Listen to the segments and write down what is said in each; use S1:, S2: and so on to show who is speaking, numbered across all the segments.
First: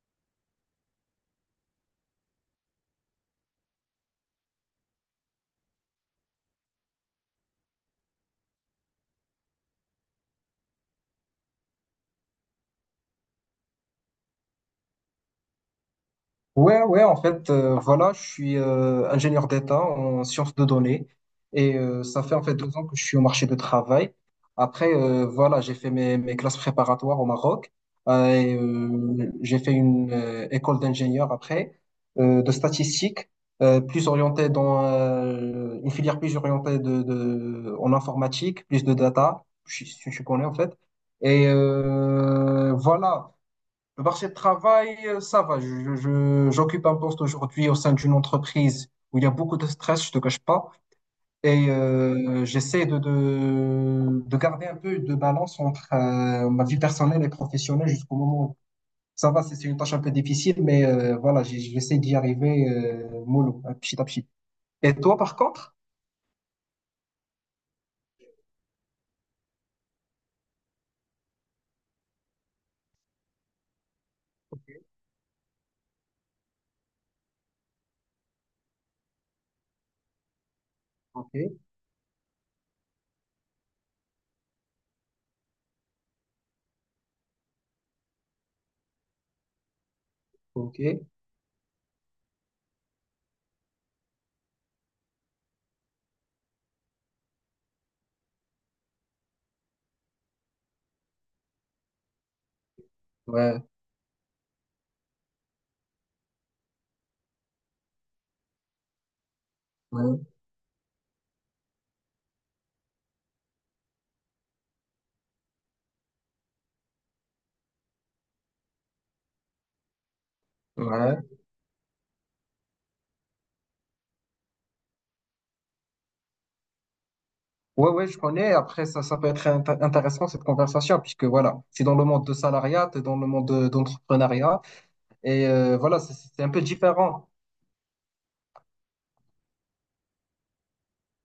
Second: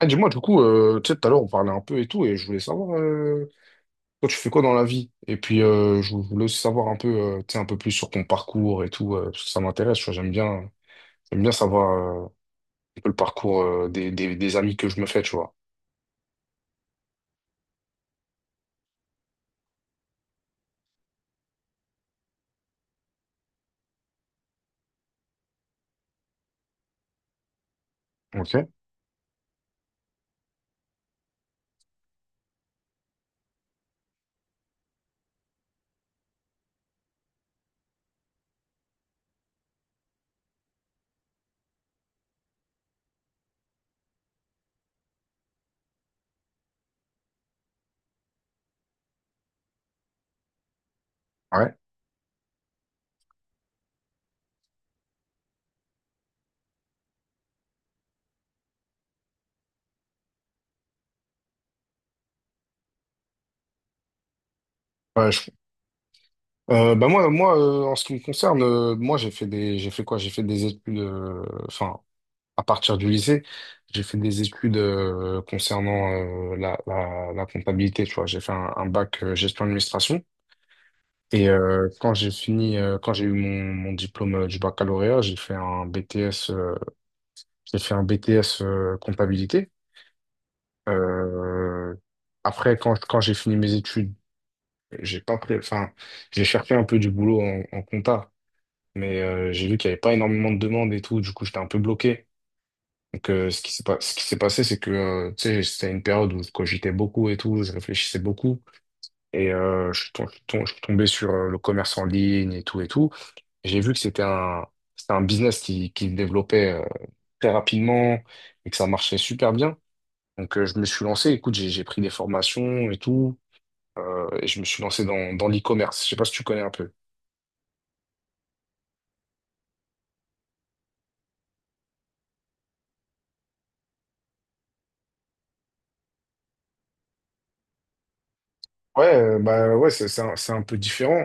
S1: Ah, dis-moi, du coup, tu sais, tout à l'heure, on parlait un peu et tout, et je voulais savoir, toi, tu fais quoi dans la vie? Et puis, je voulais aussi savoir un peu, tu sais, un peu plus sur ton parcours et tout, parce que ça m'intéresse, tu vois, j'aime bien savoir euh, un peu le parcours des amis que je me fais, tu vois.
S2: Ouais, ouais, en fait, voilà, je suis ingénieur d'État en sciences de données et ça fait en fait 2 ans que je suis au marché du travail. Après, voilà, j'ai fait mes classes préparatoires au Maroc et
S1: Ok.
S2: j'ai fait une école d'ingénieur après de statistique, plus orientée dans une filière plus orientée en informatique, plus de data, je connais en fait. Et voilà. Le marché de travail, ça va. J'occupe un poste aujourd'hui au sein d'une entreprise où il y a beaucoup de stress, je te cache pas. Et
S1: Ouais.
S2: j'essaie de garder un peu de balance entre ma vie personnelle et professionnelle jusqu'au moment où ça va. C'est une tâche un peu difficile, mais voilà, j'essaie d'y arriver mollo, hein, petit à petit. Et toi,
S1: Ouais,
S2: par contre?
S1: bah moi, en ce qui me concerne, moi, j'ai fait quoi? J'ai fait des études, enfin, à partir du lycée, j'ai fait des
S2: Ok,
S1: études concernant la comptabilité, tu vois. J'ai fait un bac gestion administration. Et quand j'ai eu mon diplôme du baccalauréat, j'ai fait un j'ai fait un BTS comptabilité.
S2: ok,
S1: Euh, après, quand j'ai fini mes études, j'ai pas pris, enfin, j'ai cherché un peu du boulot en, en compta, mais j'ai vu qu'il n'y avait pas énormément de demandes et tout, du coup, j'étais un peu bloqué. Donc, ce
S2: ouais,
S1: qui s'est pas, ce qui s'est passé, c'est que, tu sais, c'était une période où je cogitais beaucoup et tout, je réfléchissais beaucoup. Et
S2: ouais,
S1: je suis tombé sur le commerce en ligne et tout et tout. J'ai vu que c'était un business qui se développait très rapidement et que ça marchait super bien. Donc je me suis
S2: ouais.
S1: lancé, écoute, j'ai pris des formations et tout, et je me suis lancé dans l'e-commerce. Je sais pas si tu connais un peu.
S2: Ouais, ouais, je connais. Après, ça peut être intéressant cette conversation, puisque voilà, c'est dans le monde de salariat, t'es dans le monde d'entrepreneuriat, et voilà, c'est un peu différent.
S1: Ouais, bah ouais, c'est un peu différent.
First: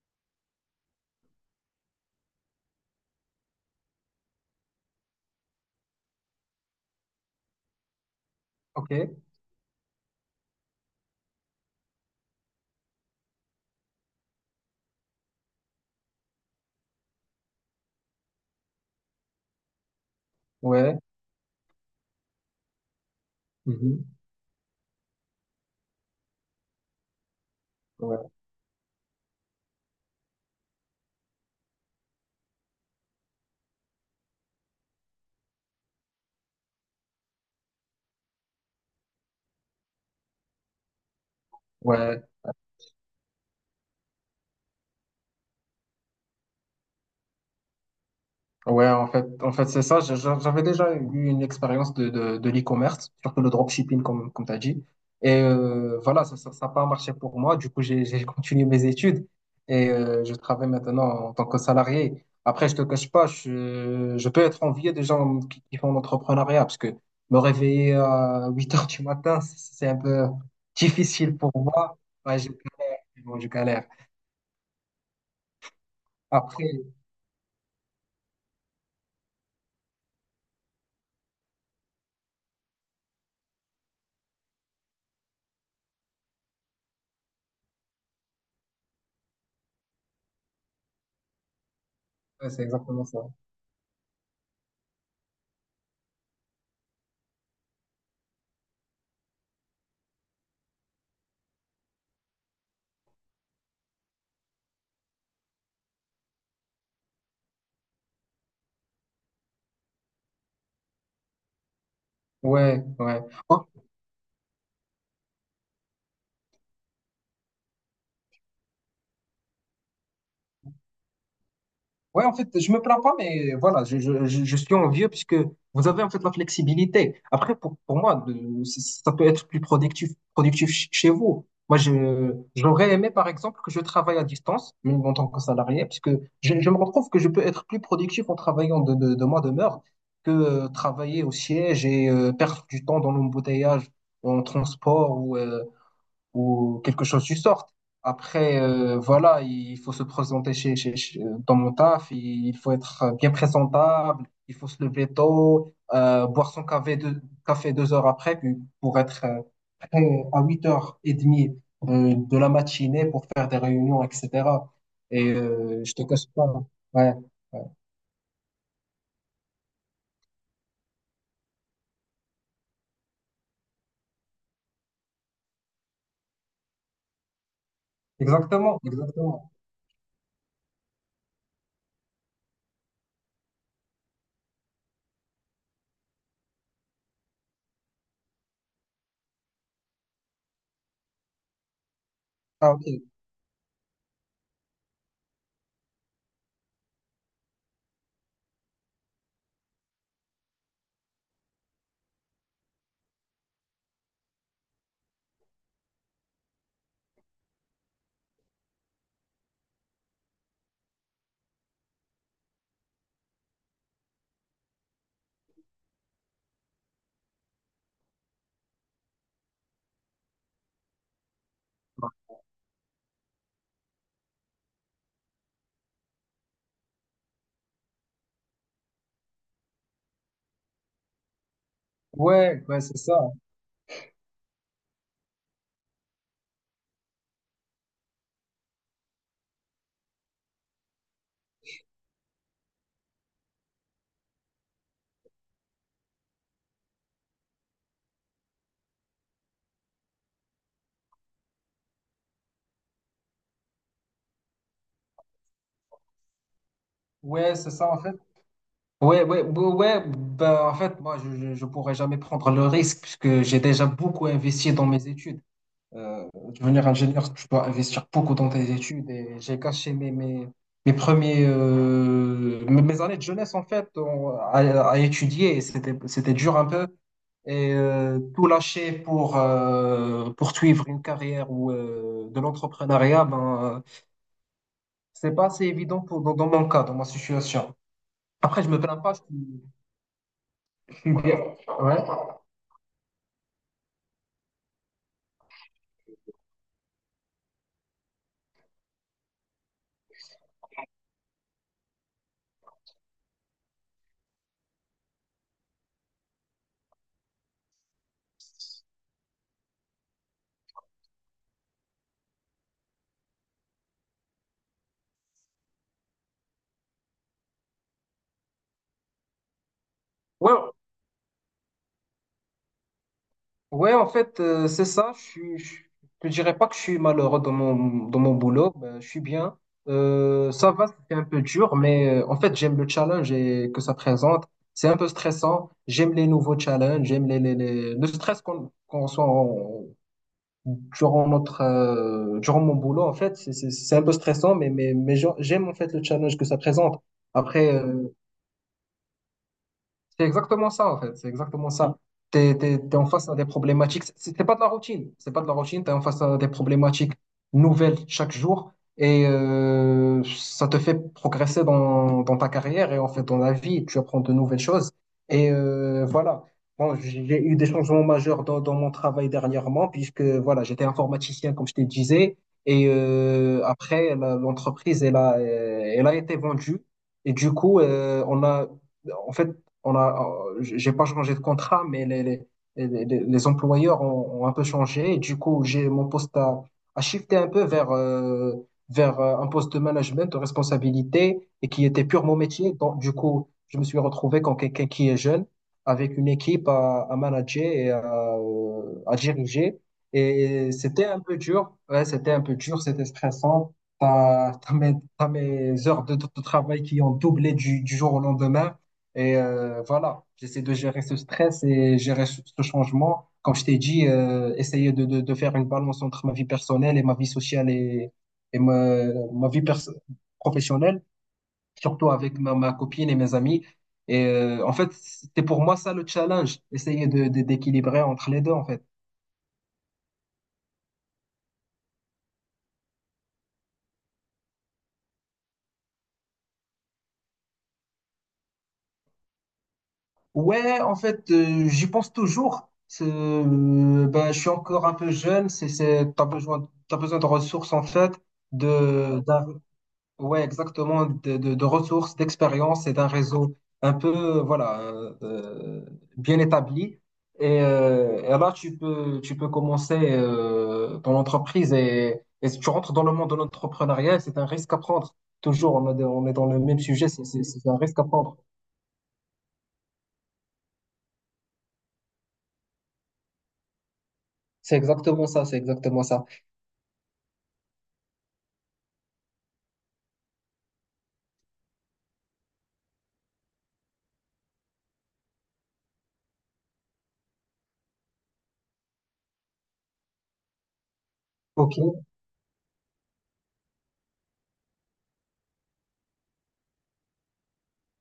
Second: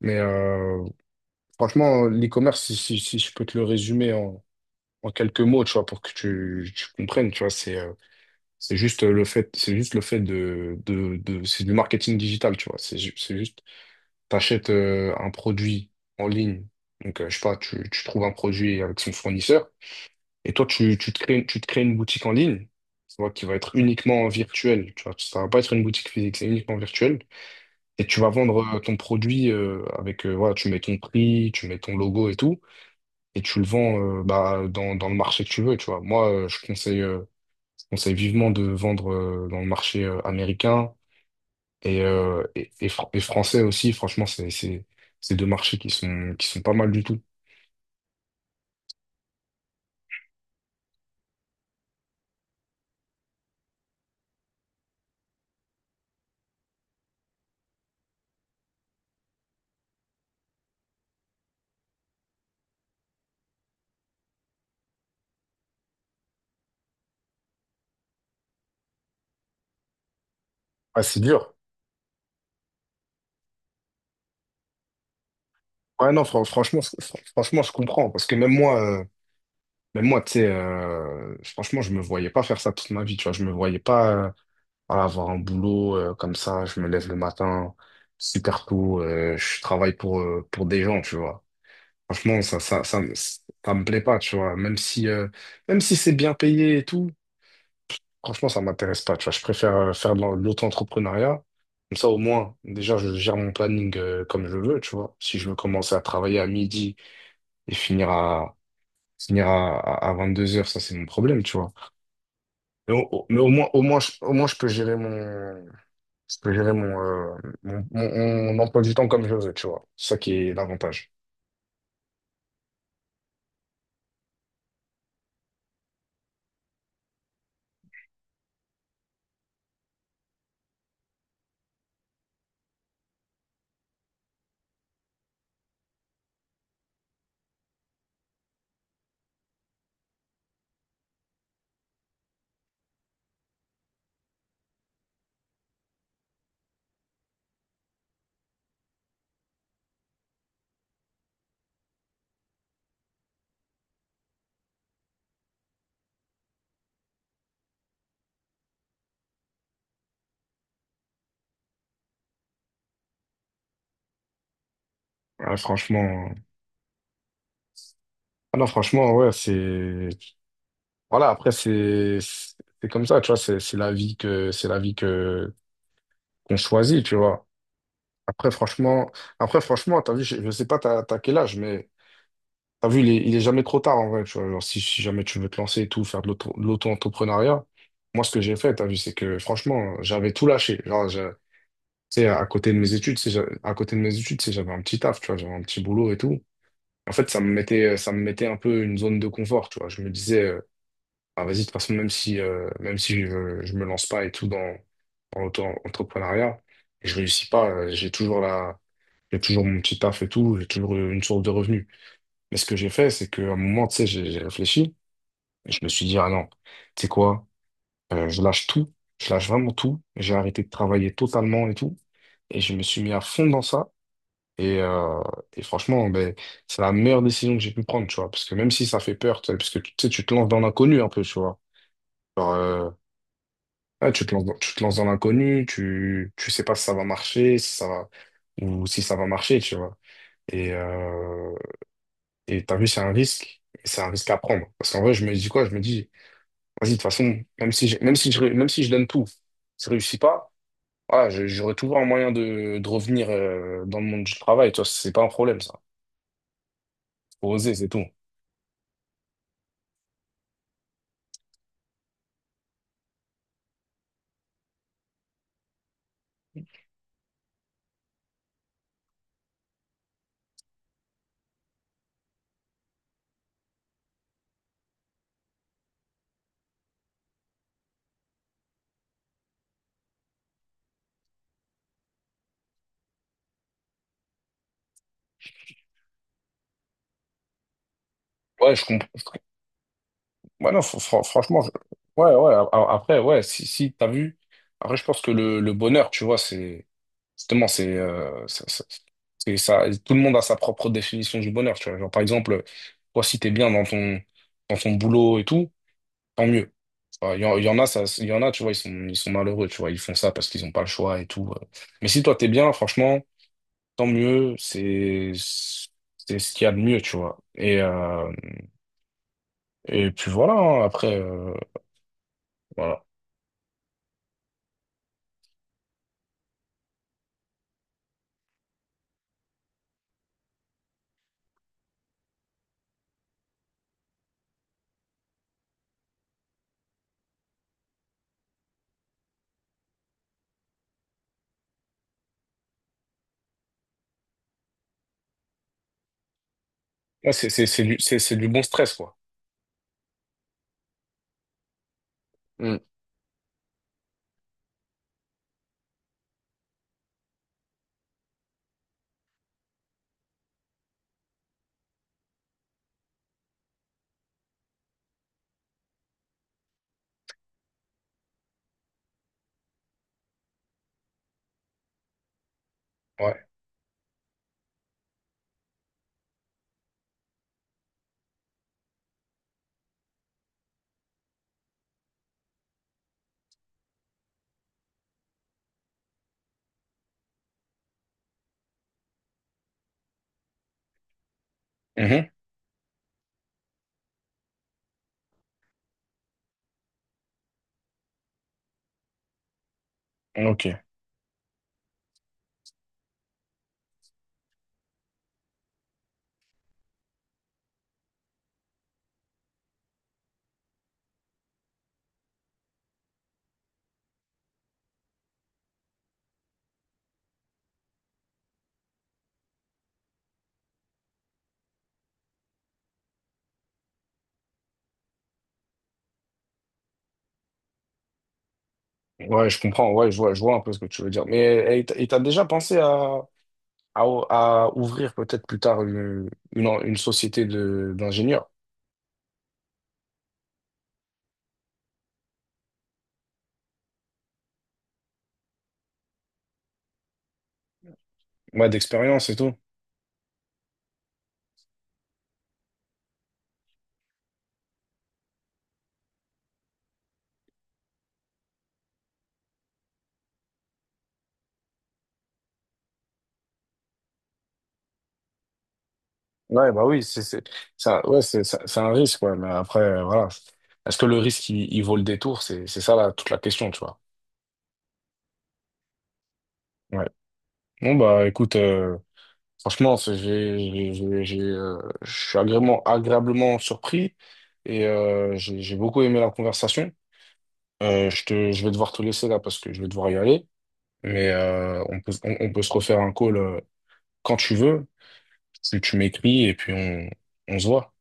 S1: Mais franchement, l'e-commerce, si je peux te le résumer en, en quelques mots, tu vois, pour que tu comprennes, tu vois, c'est
S2: Ok,
S1: juste le fait, c'est du marketing digital, tu vois. C'est, ju- c'est juste, t'achètes un produit en ligne. Donc, je sais pas, tu trouves un produit avec son fournisseur et toi,
S2: ouais,
S1: tu te crées une boutique en ligne, tu vois, qui va être
S2: mhm,
S1: uniquement virtuelle, tu vois. Ça va pas être une boutique physique, c'est uniquement virtuel. Et tu vas
S2: ouais,
S1: vendre ton produit voilà, tu mets ton prix, tu mets ton logo et tout, et tu le vends bah, dans le marché que tu veux, tu vois. Moi, je conseille. Conseille vivement de vendre dans le marché américain et,
S2: ouais.
S1: et et français aussi. Franchement, c'est deux marchés qui sont pas mal du tout.
S2: Ouais, en fait, c'est ça. J'avais déjà eu une expérience de l'e-commerce, surtout le dropshipping, comme tu as dit. Et voilà, ça n'a pas marché pour moi. Du coup, j'ai continué mes études et je travaille maintenant en tant que salarié. Après, je te cache pas, je peux être envié des gens qui font l'entrepreneuriat parce que me réveiller à 8 heures du matin, c'est un peu
S1: Ah, c'est
S2: difficile pour
S1: dur.
S2: moi. Ouais, je galère, je galère.
S1: Ouais, non,
S2: Après,
S1: franchement, franchement, je comprends. Parce que même moi, tu sais, franchement, je me voyais pas faire ça toute ma vie. Tu vois, je me voyais pas voilà, avoir un boulot comme ça. Je me lève le matin super tôt. Je travaille pour des gens, tu vois. Franchement,
S2: ouais, c'est exactement ça.
S1: ça me plaît pas, tu vois. Même si c'est bien payé et tout, franchement, ça m'intéresse pas, tu vois. Je préfère faire de l'auto-entrepreneuriat. Comme ça, au moins, déjà, je gère mon planning comme je veux, tu vois. Si je veux commencer à travailler à midi et finir à, à 22 heures, ça, c'est mon problème, tu vois.
S2: Ouais,
S1: Mais au,
S2: ouais.
S1: au- mais au moins, je peux gérer je peux gérer mon, mon emploi du temps comme je veux, tu vois. C'est ça qui est l'avantage.
S2: Ouais, en fait, je me plains pas, mais voilà, je suis envieux puisque vous avez en fait la flexibilité. Après, pour moi, ça peut être plus productif chez vous. Moi, j'aurais aimé, par exemple, que je travaille à distance, même en tant que salarié, puisque je me retrouve que je peux être plus productif en travaillant de ma demeure que travailler au siège et perdre du temps dans l'embouteillage, en transport ou quelque chose du sort. Après, voilà, il faut se présenter dans mon taf, il faut être bien présentable, il faut se lever tôt, boire son café 2 heures après puis pour être prêt à 8h30 de la matinée pour faire des réunions, etc. Et
S1: Ouais,
S2: je te cache
S1: franchement,
S2: pas, ouais. Ouais.
S1: ah non, franchement, ouais, c'est, voilà, après, c'est c'est comme ça, tu vois. C'est la vie que, qu'on choisit, tu vois. Après,
S2: Exactement,
S1: franchement,
S2: exactement.
S1: après, franchement, t'as vu, je sais pas t'as quel âge, mais t'as vu, il est jamais trop tard en vrai, tu vois. Genre, si jamais tu veux te lancer et tout, faire de l'auto, de l'auto-entrepreneuriat, moi, ce que j'ai fait, t'as vu, c'est que franchement, j'avais tout lâché. Genre, tu sais,
S2: Ah, ok.
S1: à côté de mes études, c'est, j'avais un petit taf, tu vois, j'avais un petit boulot et tout. En fait, ça me mettait un peu une zone de confort, tu vois. Je me disais, ah, vas-y, de toute façon, même si, je me lance pas et tout dans l'auto-entrepreneuriat, et je réussis pas, j'ai toujours j'ai toujours mon petit taf et tout, j'ai toujours une source de revenus. Mais ce que j'ai fait, c'est qu'à un moment, tu sais, j'ai réfléchi et je me suis dit, ah non, tu sais quoi, je lâche tout, je lâche vraiment tout. J'ai arrêté de travailler totalement et tout. Et je me suis mis à fond dans ça. Et, euh, et franchement, ben, c'est la meilleure décision que j'ai pu prendre, tu vois. Parce que même si ça fait peur, tu sais, parce que tu sais, tu te lances dans l'inconnu un peu, tu vois. Genre,
S2: Ouais, ouais,
S1: euh,
S2: c'est ça.
S1: ouais, tu te lances tu te lances dans l'inconnu, tu sais pas si ça va marcher, si ça va, ou si ça va marcher, tu vois. Et, et t'as vu, c'est un risque, mais c'est un risque à prendre. Parce qu'en vrai, je me dis quoi? Je me dis, vas-y, de toute façon, même si je donne tout, si je réussis pas, voilà, j'aurai toujours un moyen de revenir dans le monde du travail. Toi, c'est pas un problème, ça. Faut
S2: Ouais, c'est
S1: oser, c'est
S2: ça, en
S1: tout.
S2: fait. Ouais, ouais, ouais, ouais, ben, en fait, moi, je pourrais jamais prendre le risque puisque j'ai déjà beaucoup investi dans mes études. Euh, Devenir ingénieur, tu dois investir beaucoup dans tes études et j'ai gâché mes, mes, mes premiers, mes mes années de jeunesse en fait à étudier et c'était dur un peu. Et tout lâcher pour poursuivre une carrière ou de l'entrepreneuriat, ben, c'est pas assez évident dans mon cas, dans ma situation. Après, je
S1: Ouais,
S2: me
S1: je
S2: plains
S1: comprends.
S2: pas,
S1: Ouais, non,
S2: je suis bien.
S1: franchement,
S2: Ouais.
S1: ouais, ouais, après, ouais, si, si, t'as vu, après, je pense que le bonheur, tu vois, c'est, justement, c'est, c'est ça, tout le monde a sa propre définition du bonheur, tu vois. Genre, par exemple, toi, si t'es bien dans ton boulot et tout, tant mieux. Enfin, il y en a, ça, il y en a, tu vois, ils sont malheureux, tu vois, ils font ça parce qu'ils n'ont pas le choix et tout. Mais si toi, t'es bien, franchement, tant mieux, c'est ce qu'il y a de mieux, tu vois. Et puis voilà,
S2: Ouais,
S1: hein, après, voilà.
S2: ouais, en fait, c'est ça. Je dirais pas que je suis malheureux dans mon boulot. Ben, je suis bien. Ça va, c'est un peu dur, mais en fait, j'aime le challenge et que ça présente. C'est un peu stressant. J'aime les nouveaux challenges. J'aime le stress qu'on soit durant notre durant mon boulot. En fait, c'est un peu stressant, mais j'aime en fait le challenge que ça présente.
S1: Ah,
S2: Après. euh,
S1: c'est du bon stress, quoi.
S2: c'est exactement ça, en fait. C'est exactement ça. T'es,
S1: Hmm.
S2: t'es, t'es en face à des problématiques. C'est pas de la routine. C'est pas de la routine. T'es en face à des problématiques nouvelles chaque jour. Et ça te fait progresser dans ta carrière et en fait dans la vie. Tu apprends de nouvelles choses. Et voilà. Bon, j'ai eu des changements majeurs dans mon travail dernièrement, puisque voilà, j'étais informaticien, comme je te disais. Et
S1: Ouais.
S2: après, l'entreprise, elle a été vendue. Et du coup, on a en fait, on a, j'ai pas changé de contrat, mais les, les- employeurs ont un peu changé. Et du coup, j'ai mon poste à shifté un peu vers un poste de management, de responsabilité, et qui était pure
S1: Mhm.
S2: mon métier. Donc, du coup, je me suis retrouvé comme quelqu'un qui est jeune, avec une équipe à manager et à diriger. Et
S1: Ok.
S2: c'était un peu dur. Ouais, c'était un peu dur, c'était stressant. T'as mes heures de travail qui ont doublé du jour au lendemain. Et voilà, j'essaie de gérer ce stress et gérer ce changement. Comme je t'ai dit, essayer de faire une balance entre ma vie personnelle et ma vie sociale et ma vie professionnelle, surtout avec ma copine et mes amis. Et en fait, c'était pour moi ça le challenge, essayer d'équilibrer entre les deux, en fait.
S1: Ouais, je comprends. Ouais, je vois un peu ce que tu veux dire. Mais et et t'as déjà pensé à, à, à ouvrir peut-être plus tard une société de, d'ingénieurs,
S2: Ouais, en fait, j'y pense toujours. Ben, je suis encore un peu jeune, t'as besoin de ressources, en fait
S1: ouais,
S2: de
S1: d'expérience et
S2: d'un.
S1: tout.
S2: Ouais, exactement, de ressources, d'expériences et d'un réseau un peu, voilà, euh, bien établi. Et là, tu peux commencer ton entreprise et si tu rentres dans le monde de l'entrepreneuriat, c'est un risque à prendre. Toujours, on est dans le
S1: Ouais,
S2: même
S1: bah oui,
S2: sujet,
S1: c'est c'est
S2: c'est un risque à
S1: ça, ouais,
S2: prendre.
S1: c'est un risque, ouais, mais après, voilà. Est-ce que le risque, il vaut le détour? C'est ça, toute la question, tu vois.
S2: C'est exactement ça, c'est exactement ça.
S1: Ouais. Bon, bah écoute, franchement, j'ai, je suis agréablement surpris et j'ai beaucoup aimé la conversation. Je vais devoir te laisser là parce que je vais devoir y aller, mais
S2: Ok,
S1: on peut se refaire un call quand tu veux. Tu m'écris et puis on se voit.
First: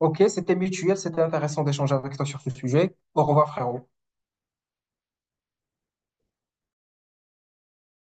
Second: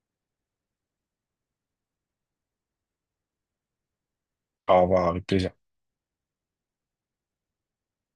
S2: ok, c'était mutuel, c'était intéressant d'échanger avec toi sur ce sujet. Au revoir, frère.
S1: Au revoir, avec plaisir.